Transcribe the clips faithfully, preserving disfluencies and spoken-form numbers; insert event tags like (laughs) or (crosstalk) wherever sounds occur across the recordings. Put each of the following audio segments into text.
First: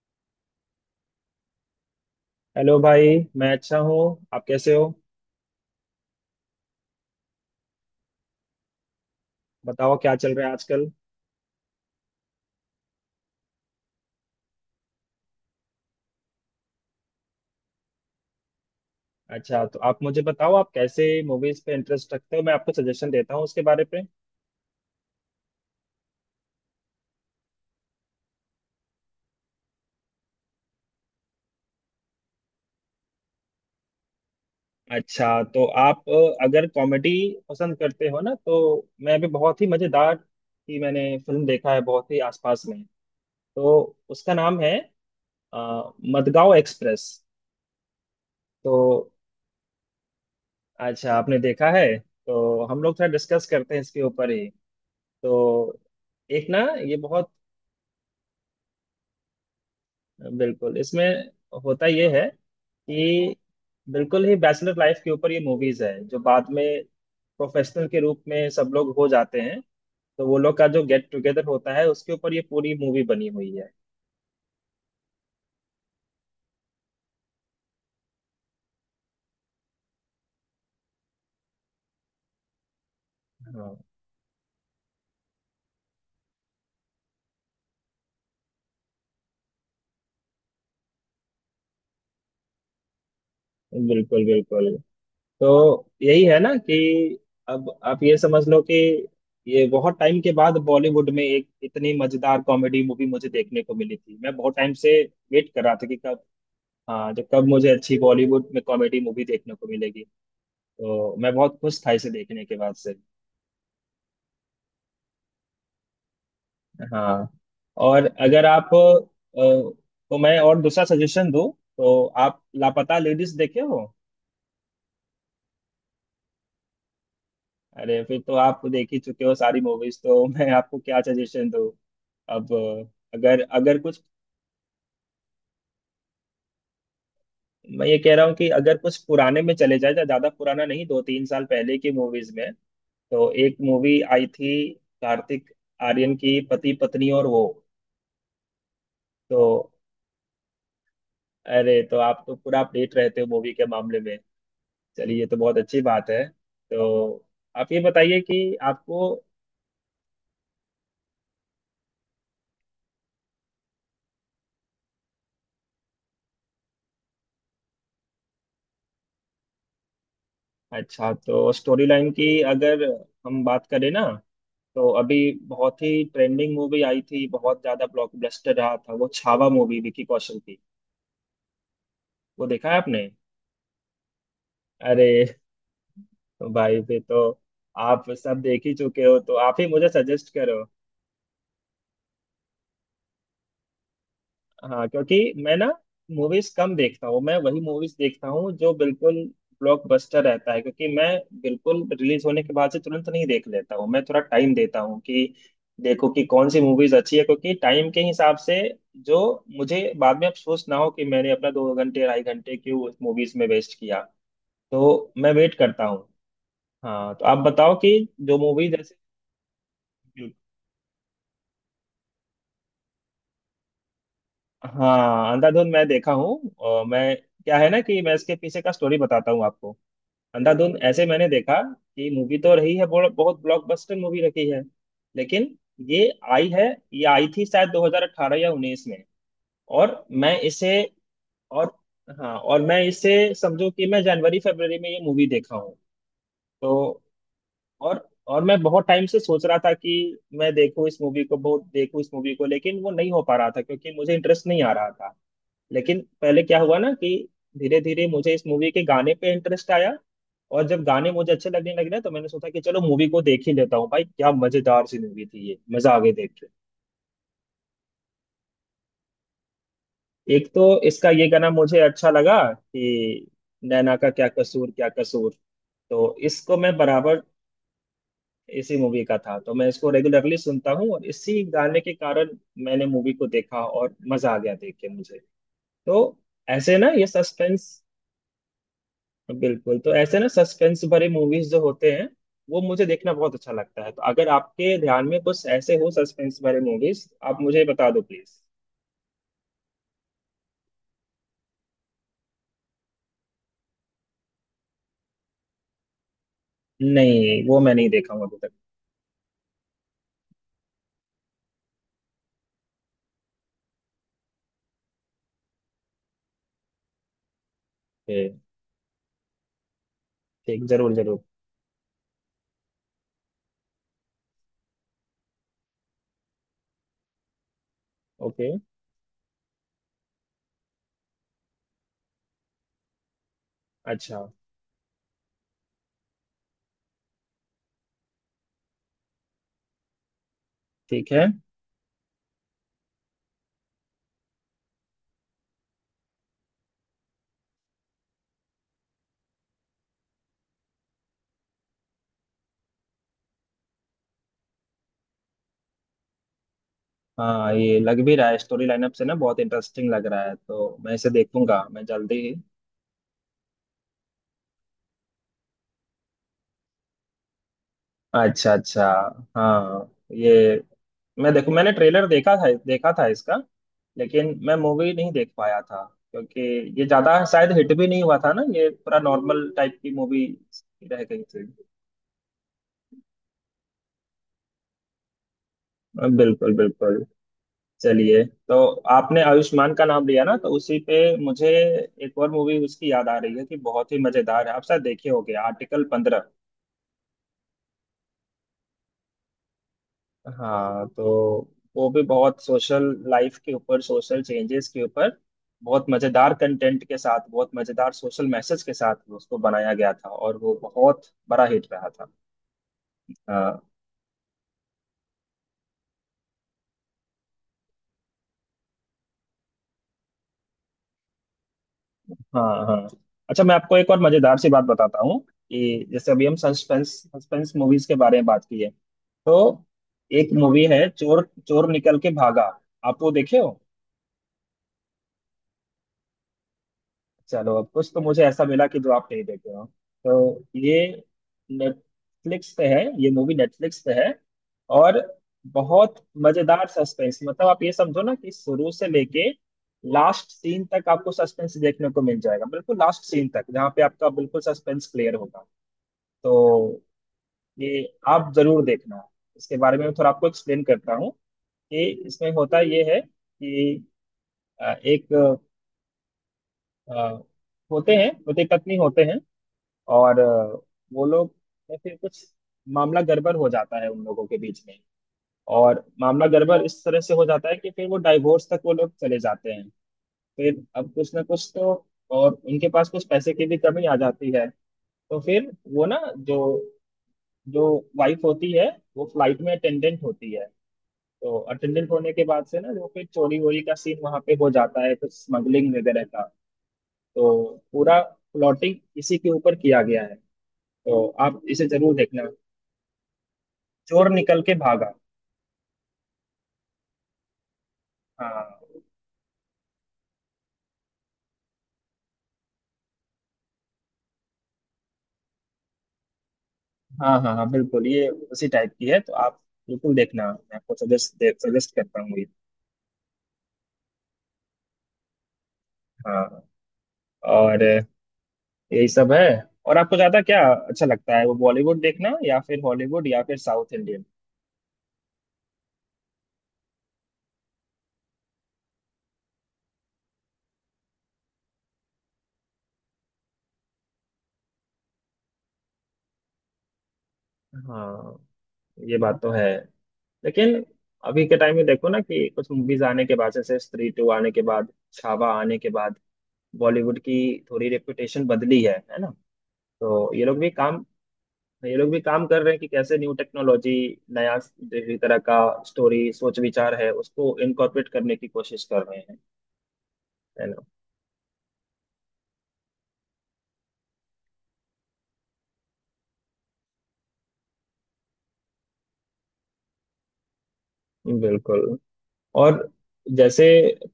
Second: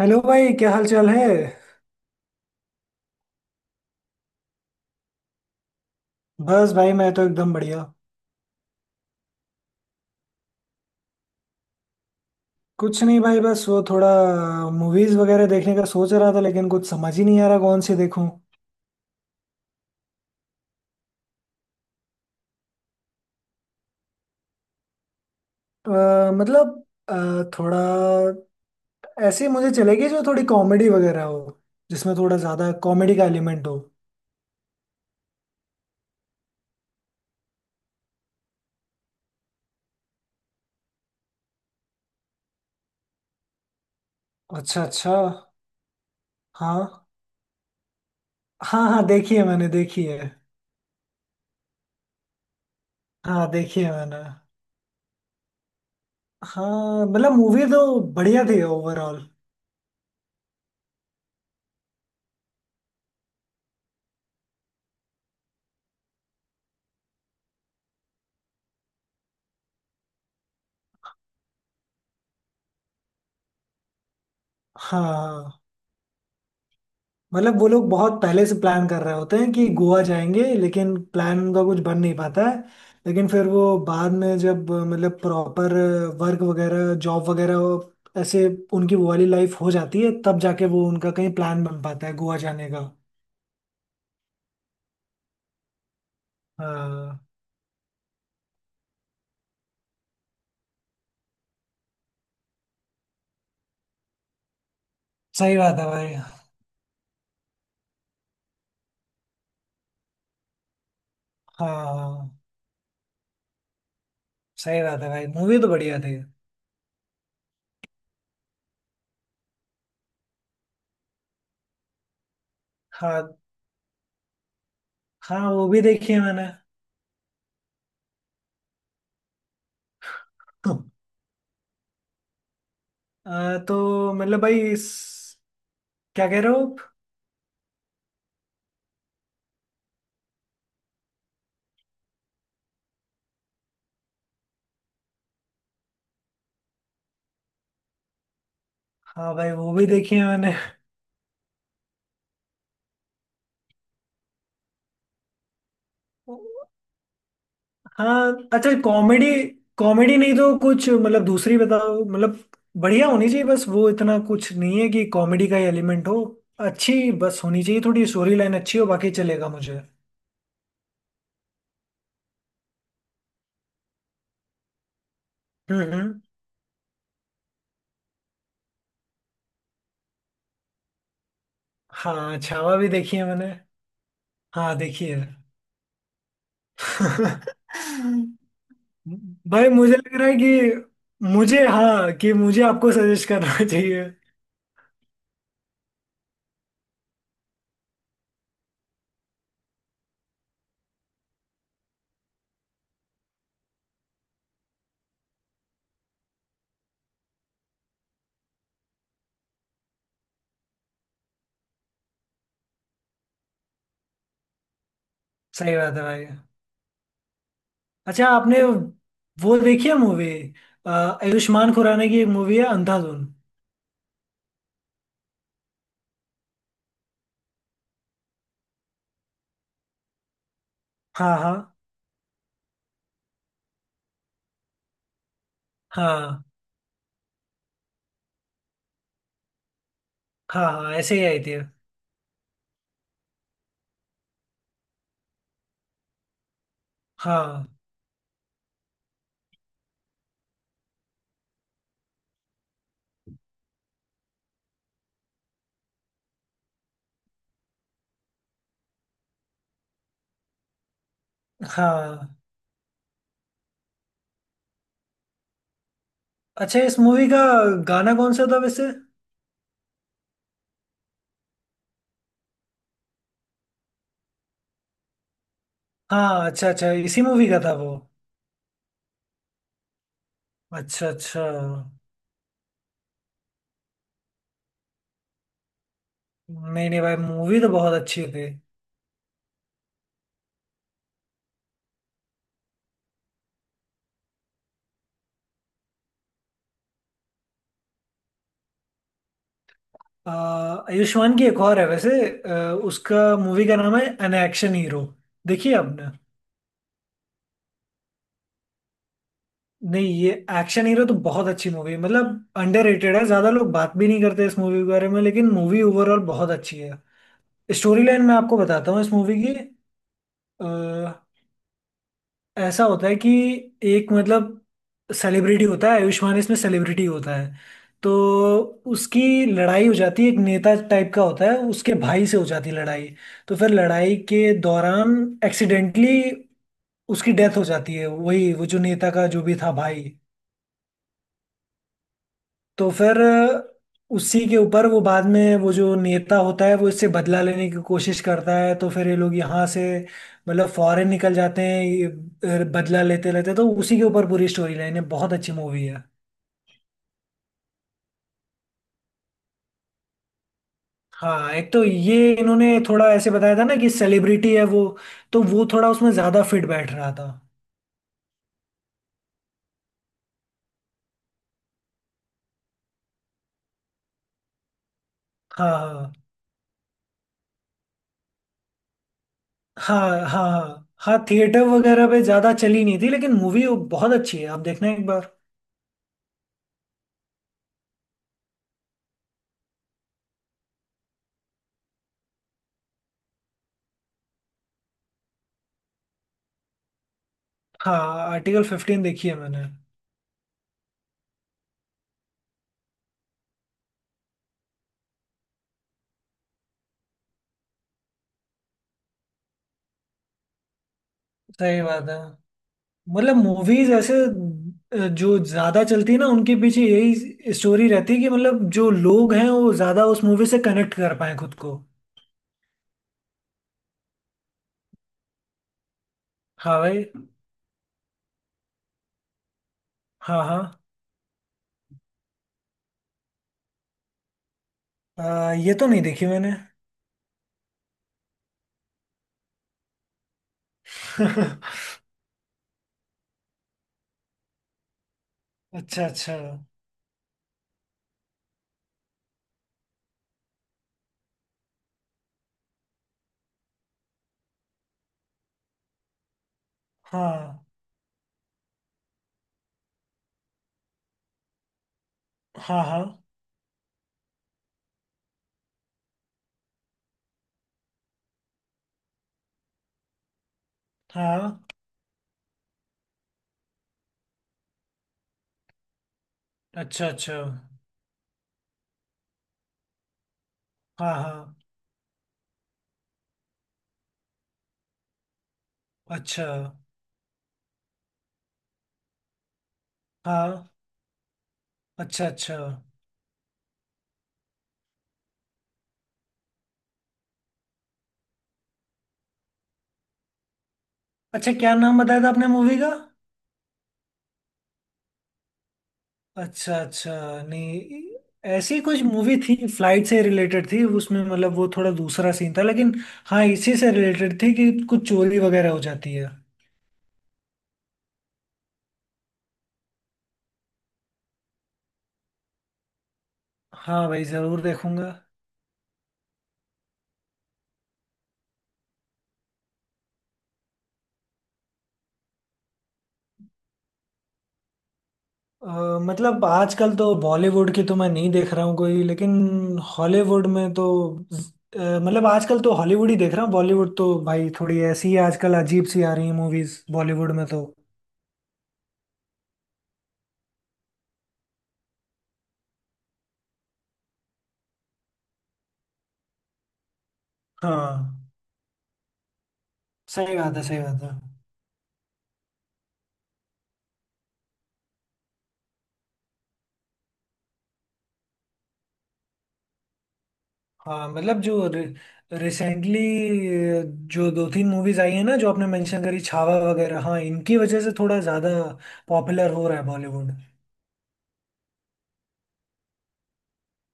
Hello भाई, क्या हाल चाल है। हेलो भाई, मैं अच्छा हूँ। आप कैसे हो? बस भाई मैं तो एकदम बढ़िया। बताओ क्या चल रहा है आजकल। कुछ नहीं भाई, बस वो थोड़ा मूवीज वगैरह देखने का सोच रहा था, लेकिन कुछ समझ ही नहीं आ रहा कौन सी देखूं। अच्छा, तो आप मुझे बताओ आप कैसे मूवीज पे इंटरेस्ट रखते हो, मैं आपको सजेशन देता हूँ उसके बारे पे। तो, अ, मतलब अ, थोड़ा ऐसी मुझे चलेगी जो थोड़ी कॉमेडी वगैरह हो, जिसमें थोड़ा ज्यादा कॉमेडी का एलिमेंट हो। अच्छा तो आप, अ, अगर कॉमेडी पसंद करते हो ना, तो मैं भी बहुत ही मजेदार की मैंने फिल्म देखा है बहुत ही आसपास में। तो उसका नाम है अच्छा अच्छा। अ, मडगांव हाँ एक्सप्रेस। हाँ, हाँ तो देखी है मैंने, देखी है। अच्छा, आपने देखा है। तो हम लोग थोड़ा डिस्कस हाँ करते हैं देखी है इसके मैंने। ऊपर ही। तो एक ना, ये हाँ बहुत मतलब मूवी तो बढ़िया थी ओवरऑल। बिल्कुल इसमें होता ये है कि बिल्कुल ही बैचलर लाइफ के ऊपर ये मूवीज है, जो बाद में प्रोफेशनल के रूप में सब लोग हो जाते हैं, तो वो लोग का जो गेट टुगेदर होता है उसके ऊपर ये पूरी मूवी बनी हुई है। हाँ हाँ। मतलब वो लोग बहुत पहले से प्लान कर रहे होते हैं कि गोवा जाएंगे, लेकिन प्लान उनका कुछ बन नहीं पाता है। लेकिन फिर हाँ, वो बाद में जब अ, मतलब प्रॉपर वर्क वगैरह, जॉब वगैरह, वो- ऐसे उनकी वो वाली लाइफ हो जाती है, तब जाके वो उनका कहीं प्लान बन पाता है गोवा जाने का। बिल्कुल बिल्कुल। तो यही है ना कि हाँ अब आप ये समझ लो कि ये बहुत टाइम के बाद बॉलीवुड में एक इतनी मजेदार कॉमेडी मूवी मुझे देखने को मिली थी, मैं बहुत टाइम से वेट सही कर रहा बात है था कि भाई। कब। हाँ, जो कब मुझे अच्छी बॉलीवुड में कॉमेडी मूवी देखने को मिलेगी, तो मैं बहुत खुश था इसे हाँ देखने के बाद से। सही बात है भाई, मूवी तो बढ़िया थी। हाँ। और अगर आप, अ, तो मैं और दूसरा सजेशन दूं, तो आप लापता हाँ लेडीज देखे हो? हाँ, वो भी देखी है मैंने। अरे, फिर तो आप देख ही चुके हो सारी मूवीज तो (laughs) मैं आपको (laughs) क्या सजेशन दूं। अब अ, अगर अ, अगर कुछ, तो मतलब भाई इस- क्या कह रहे हो आप? मैं ये कह रहा हूँ कि अगर कुछ पुराने में चले जाए, ज्यादा पुराना नहीं, दो तीन साल पहले की मूवीज में, तो एक मूवी आई थी कार्तिक आर्यन की पति पत्नी और वो। हाँ तो भाई, वो भी देखी है मैंने। अरे, तो आप तो पूरा अपडेट रहते हो मूवी के मामले में। चलिए, ये तो बहुत अच्छी बात है। तो आप ये बताइए हाँ कि अच्छा, आपको। कॉमेडी कॉमेडी नहीं तो कुछ मतलब दूसरी बताओ, मतलब बढ़िया होनी चाहिए, बस वो इतना कुछ नहीं है कि कॉमेडी का एलिमेंट हो। अच्छी बस होनी चाहिए, थोड़ी स्टोरी लाइन अच्छी हो, बाकी चलेगा मुझे। अच्छा तो स्टोरी लाइन की, अगर हम बात करें ना, तो अभी बहुत हम्म ही हम्म। ट्रेंडिंग मूवी आई थी, बहुत ज्यादा ब्लॉकबस्टर रहा था, वो छावा मूवी विकी कौशल की। हाँ वो देखा है छावा भी आपने? देखी है मैंने। हाँ देखी अरे है। भाई, फिर तो आप सब देख (laughs) ही चुके हो, तो आप ही भाई मुझे मुझे लग रहा सजेस्ट है करो। कि मुझे, हाँ, कि मुझे आपको सजेस्ट करना (laughs) चाहिए। हाँ, क्योंकि मैं ना मूवीज कम देखता हूँ। मैं वही मूवीज देखता हूँ जो बिल्कुल ब्लॉकबस्टर रहता है, क्योंकि मैं बिल्कुल रिलीज होने के बाद से तुरंत नहीं देख लेता हूँ, मैं थोड़ा टाइम देता हूँ कि देखो कि कौन सी मूवीज अच्छी है, क्योंकि टाइम के हिसाब से जो मुझे बाद में अफसोस ना हो कि मैंने अपना दो घंटे ढाई घंटे क्यों उस मूवीज में वेस्ट किया। तो मैं वेट सही करता बात है हूँ। भाई। हाँ, तो आप बताओ कि अच्छा जो आपने मूवी जैसे। वो देखी है मूवी, आयुष्मान खुराना की एक मूवी है अंधाधुन। हाँ, अंधाधुन मैं देखा हूँ। और मैं, क्या है ना कि मैं इसके पीछे का स्टोरी बताता हूँ आपको। अंधाधुन ऐसे मैंने हाँ हाँ। देखा कि मूवी तो रही है, बहुत बहुत ब्लॉकबस्टर मूवी रही है। लेकिन ये हाँ आई है, ये आई थी शायद दो हज़ार अठारह या उन्नीस में। और मैं हाँ, इसे, हाँ ऐसे ही आई थी। और हाँ, और मैं इसे समझो कि मैं जनवरी फरवरी में ये मूवी देखा हूँ। तो हाँ और और मैं बहुत टाइम से सोच रहा था कि मैं देखूँ इस मूवी को, बहुत देखूँ इस मूवी को, लेकिन वो नहीं हो पा रहा था क्योंकि मुझे इंटरेस्ट नहीं आ रहा था। लेकिन पहले क्या हुआ ना कि धीरे धीरे मुझे इस मूवी के गाने पे इंटरेस्ट आया। और जब गाने मुझे अच्छे लगने लगे ना, तो मैंने हाँ। सोचा कि चलो मूवी को देख ही लेता हूँ। भाई क्या मजेदार सी मूवी थी ये, मजा आ गई देख के। अच्छा इस मूवी का गाना कौन सा था वैसे। एक तो इसका ये गाना मुझे अच्छा लगा कि, नैना का क्या कसूर क्या कसूर। तो हाँ इसको अच्छा मैं अच्छा, बराबर, इसी मूवी का था वो। इसी मूवी का था, तो मैं इसको रेगुलरली सुनता हूँ, और अच्छा अच्छा। इसी गाने के कारण मैंने मूवी को देखा, और मजा आ गया देख के मुझे। तो ऐसे ना नहीं नहीं ये भाई, मूवी सस्पेंस, तो बहुत अच्छी थी। बिल्कुल। तो ऐसे ना सस्पेंस भरे मूवीज जो होते हैं, वो मुझे देखना बहुत अच्छा लगता है। तो अगर आपके ध्यान में कुछ ऐसे हो सस्पेंस भरे मूवीज, आप मुझे बता दो प्लीज। आ, आयुष्मान की एक और है वैसे, आ, उसका मूवी का नाम है एन एक्शन हीरो। देखिए आपने। नहीं, वो मैं नहीं देखा हूँ अभी तक। नहीं ये एक्शन हीरो तो बहुत अच्छी मूवी है, मतलब अंडररेटेड है। ज्यादा लोग बात भी नहीं करते इस मूवी के बारे में, लेकिन मूवी ओवरऑल बहुत अच्छी है। स्टोरी लाइन मैं ठीक आपको बताता हूँ इस मूवी ठीक, की। जरूर जरूर। ऐसा होता है कि एक मतलब सेलिब्रिटी होता है, आयुष्मान इसमें सेलिब्रिटी होता है। तो ओके, उसकी लड़ाई हो जाती है, एक नेता टाइप का होता है उसके भाई से हो जाती है लड़ाई। तो फिर लड़ाई अच्छा, के दौरान एक्सीडेंटली उसकी डेथ हो जाती है, वही वो जो नेता का जो भी था भाई। ठीक है। तो फिर उसी के ऊपर वो बाद में वो जो नेता होता है वो इससे बदला लेने की कोशिश करता है, तो फिर ये लोग यहाँ से मतलब फॉरेन निकल जाते हैं, ये बदला लेते रहते हैं। तो उसी के ऊपर पूरी स्टोरी लाइन है, बहुत अच्छी मूवी है। हाँ, ये लग भी रहा है स्टोरी लाइनअप से ना, बहुत इंटरेस्टिंग लग रहा है, तो मैं इसे हाँ देखूंगा एक तो मैं जल्दी ये ही। इन्होंने थोड़ा ऐसे बताया था ना कि सेलिब्रिटी है वो, तो वो थोड़ा उसमें ज्यादा फिट बैठ रहा था। अच्छा अच्छा। हाँ, ये मैं देखू, मैंने ट्रेलर देखा था, देखा था इसका, लेकिन मैं मूवी नहीं देख पाया था, हाँ क्योंकि ये ज्यादा शायद हिट भी नहीं हुआ था ना, ये पूरा नॉर्मल टाइप की हाँ मूवी हाँ हाँ रह हाँ, गई थी। थिएटर वगैरह पे ज्यादा चली नहीं थी, लेकिन मूवी बहुत अच्छी है, आप देखना एक बार। बिल्कुल बिल्कुल। चलिए तो, आपने आयुष्मान का नाम लिया ना, तो उसी पे मुझे एक और मूवी उसकी याद आ रही है कि बहुत ही मजेदार है, आप शायद देखे होंगे, आर्टिकल पंद्रह। हाँ। आर्टिकल फिफ्टीन देखी है मैंने। हाँ, तो वो भी बहुत सोशल लाइफ के ऊपर, सोशल चेंजेस के ऊपर, बहुत मजेदार कंटेंट के साथ, बहुत मजेदार सोशल मैसेज के साथ उसको बनाया गया था, और वो बहुत बड़ा हिट सही रहा था। बात है, मतलब हाँ मूवीज ऐसे अ, जो ज्यादा चलती है ना उनके पीछे यही स्टोरी रहती है कि मतलब जो लोग हैं वो ज्यादा उस मूवी से कनेक्ट कर पाए खुद को। हाँ हाँ। अच्छा, मैं आपको एक और मजेदार सी बात बताता हूँ कि जैसे अभी हम हाँ सस्पेंस भाई। सस्पेंस मूवीज के बारे में बात की है, तो एक मूवी हाँ है चोर चोर निकल के भागा, आप वो देखे हो? हाँ, अ, ये तो नहीं देखी मैंने। चलो, अब कुछ तो मुझे ऐसा मिला कि जो आप नहीं देखे हो। तो ये (laughs) नेटफ्लिक्स पे है, ये मूवी नेटफ्लिक्स पे है। और बहुत अच्छा अच्छा। मजेदार सस्पेंस, मतलब आप ये समझो ना कि शुरू से लेके लास्ट सीन तक आपको सस्पेंस देखने को मिल जाएगा, बिल्कुल लास्ट सीन तक, जहाँ पे आपका बिल्कुल सस्पेंस क्लियर होगा। तो हाँ ये आप जरूर देखना। इसके बारे में मैं थोड़ा आपको एक्सप्लेन करता हूँ कि इसमें होता ये हाँ है हाँ कि अ, एक अ, होते हैं पति पत्नी होते हैं। और अ, वो लोग, हाँ। या फिर कुछ मामला गड़बड़ हो जाता है उन लोगों के बीच में। और मामला गड़बड़ इस तरह अच्छा से हो अच्छा। जाता है कि फिर वो डाइवोर्स तक वो लोग चले जाते हैं। फिर अब कुछ हाँ ना कुछ हाँ। तो, और उनके पास कुछ पैसे की भी कमी आ जाती है। तो फिर वो ना, जो अच्छा। जो वाइफ होती है, वो फ्लाइट में अटेंडेंट होती है। हाँ। तो अटेंडेंट होने के अच्छा बाद अच्छा। से ना, वो फिर चोरी वोरी का सीन वहां पे हो जाता है, कुछ स्मगलिंग वगैरह का। तो पूरा प्लॉटिंग इसी के ऊपर किया गया है। तो आप अच्छा इसे क्या जरूर नाम बताया देखना, था आपने मूवी का। चोर निकल के भागा। अच्छा अच्छा। नहीं, हाँ ऐसी कुछ मूवी थी फ्लाइट से रिलेटेड थी उसमें, मतलब वो थोड़ा दूसरा सीन था लेकिन। हाँ इसी से रिलेटेड थी कि कुछ चोरी वगैरह हो जाती है। हाँ हाँ हाँ बिल्कुल, ये उसी टाइप की है, तो आप बिल्कुल देखना, मैं आपको सजेस्ट सजेस्ट करता हूँ ये। हाँ भाई जरूर देखूंगा। हाँ, और यही सब है। और आपको ज्यादा क्या अच्छा लगता है, वो बॉलीवुड देखना या फिर हॉलीवुड या फिर साउथ इंडियन? अ, मतलब आजकल तो बॉलीवुड की तो मैं नहीं देख रहा हूँ कोई, लेकिन हॉलीवुड में तो अ, मतलब आजकल तो हॉलीवुड ही देख रहा हूँ। बॉलीवुड तो भाई थोड़ी ऐसी ही आजकल अजीब सी आ रही है मूवीज बॉलीवुड में तो। हाँ, ये बात तो है। लेकिन अभी के टाइम में देखो ना कि कुछ मूवीज आने के बाद, जैसे स्त्री टू आने के बाद, छावा आने के बाद, बॉलीवुड की थोड़ी रेपुटेशन हाँ बदली है है ना। तो ये सही लोग भी बात है, सही काम बात है। ये लोग भी काम कर रहे हैं कि कैसे न्यू टेक्नोलॉजी, नया जिस तरह का स्टोरी सोच विचार है उसको इनकॉर्पोरेट करने की कोशिश कर रहे हैं, है ना। हाँ मतलब जो रिसेंटली जो दो तीन मूवीज आई हैं ना, जो आपने मेंशन करी, छावा वगैरह, हाँ इनकी वजह से थोड़ा ज्यादा पॉपुलर हो रहा है बॉलीवुड। बिल्कुल। और जैसे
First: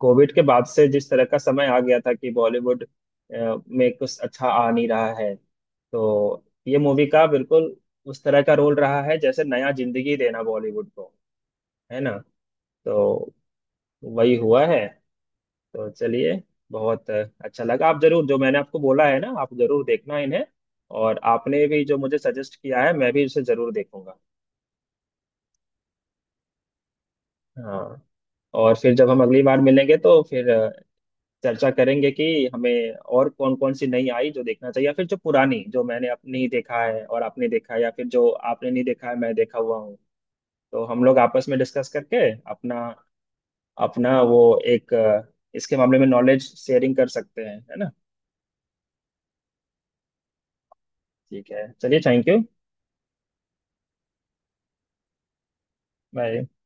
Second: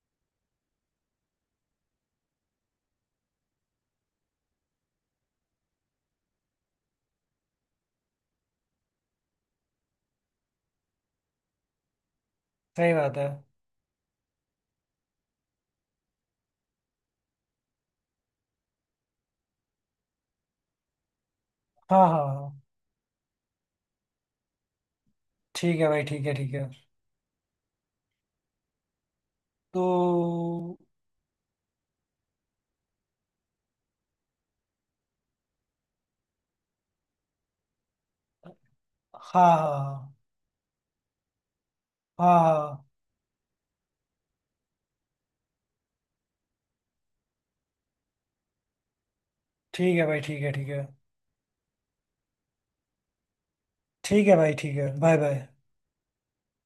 कोविड के बाद से जिस तरह का समय आ गया था कि बॉलीवुड अ, में कुछ अच्छा आ नहीं रहा है, तो ये मूवी का बिल्कुल उस तरह का रोल रहा है, जैसे नया जिंदगी देना बॉलीवुड को, है ना। सही बात है। तो वही हुआ है। तो चलिए, बहुत अच्छा लगा। आप जरूर, जो मैंने आपको बोला है ना, आप जरूर देखना इन्हें। और आपने भी जो हाँ मुझे हाँ सजेस्ट हाँ, किया है, मैं भी उसे जरूर देखूंगा। ठीक है भाई, ठीक है ठीक है। हाँ, और फिर जब हम अगली बार मिलेंगे तो फिर अ, तो चर्चा करेंगे कि हमें और कौन कौन सी नई आई जो देखना चाहिए, या फिर जो पुरानी जो मैंने अप- नहीं देखा है और आपने देखा है, या फिर जो आपने नहीं देखा है मैं हाँ देखा हुआ हूँ। हाँ। तो हम लोग आपस में डिस्कस करके हाँ अपना हाँ, अपना वो, एक अ, इसके मामले में नॉलेज शेयरिंग कर सकते हैं, है ना। ठीक है भाई, ठीक है ठीक है। ठीक है, चलिए, थैंक यू। ठीक है भाई, ठीक है, बाय बाय। बाय।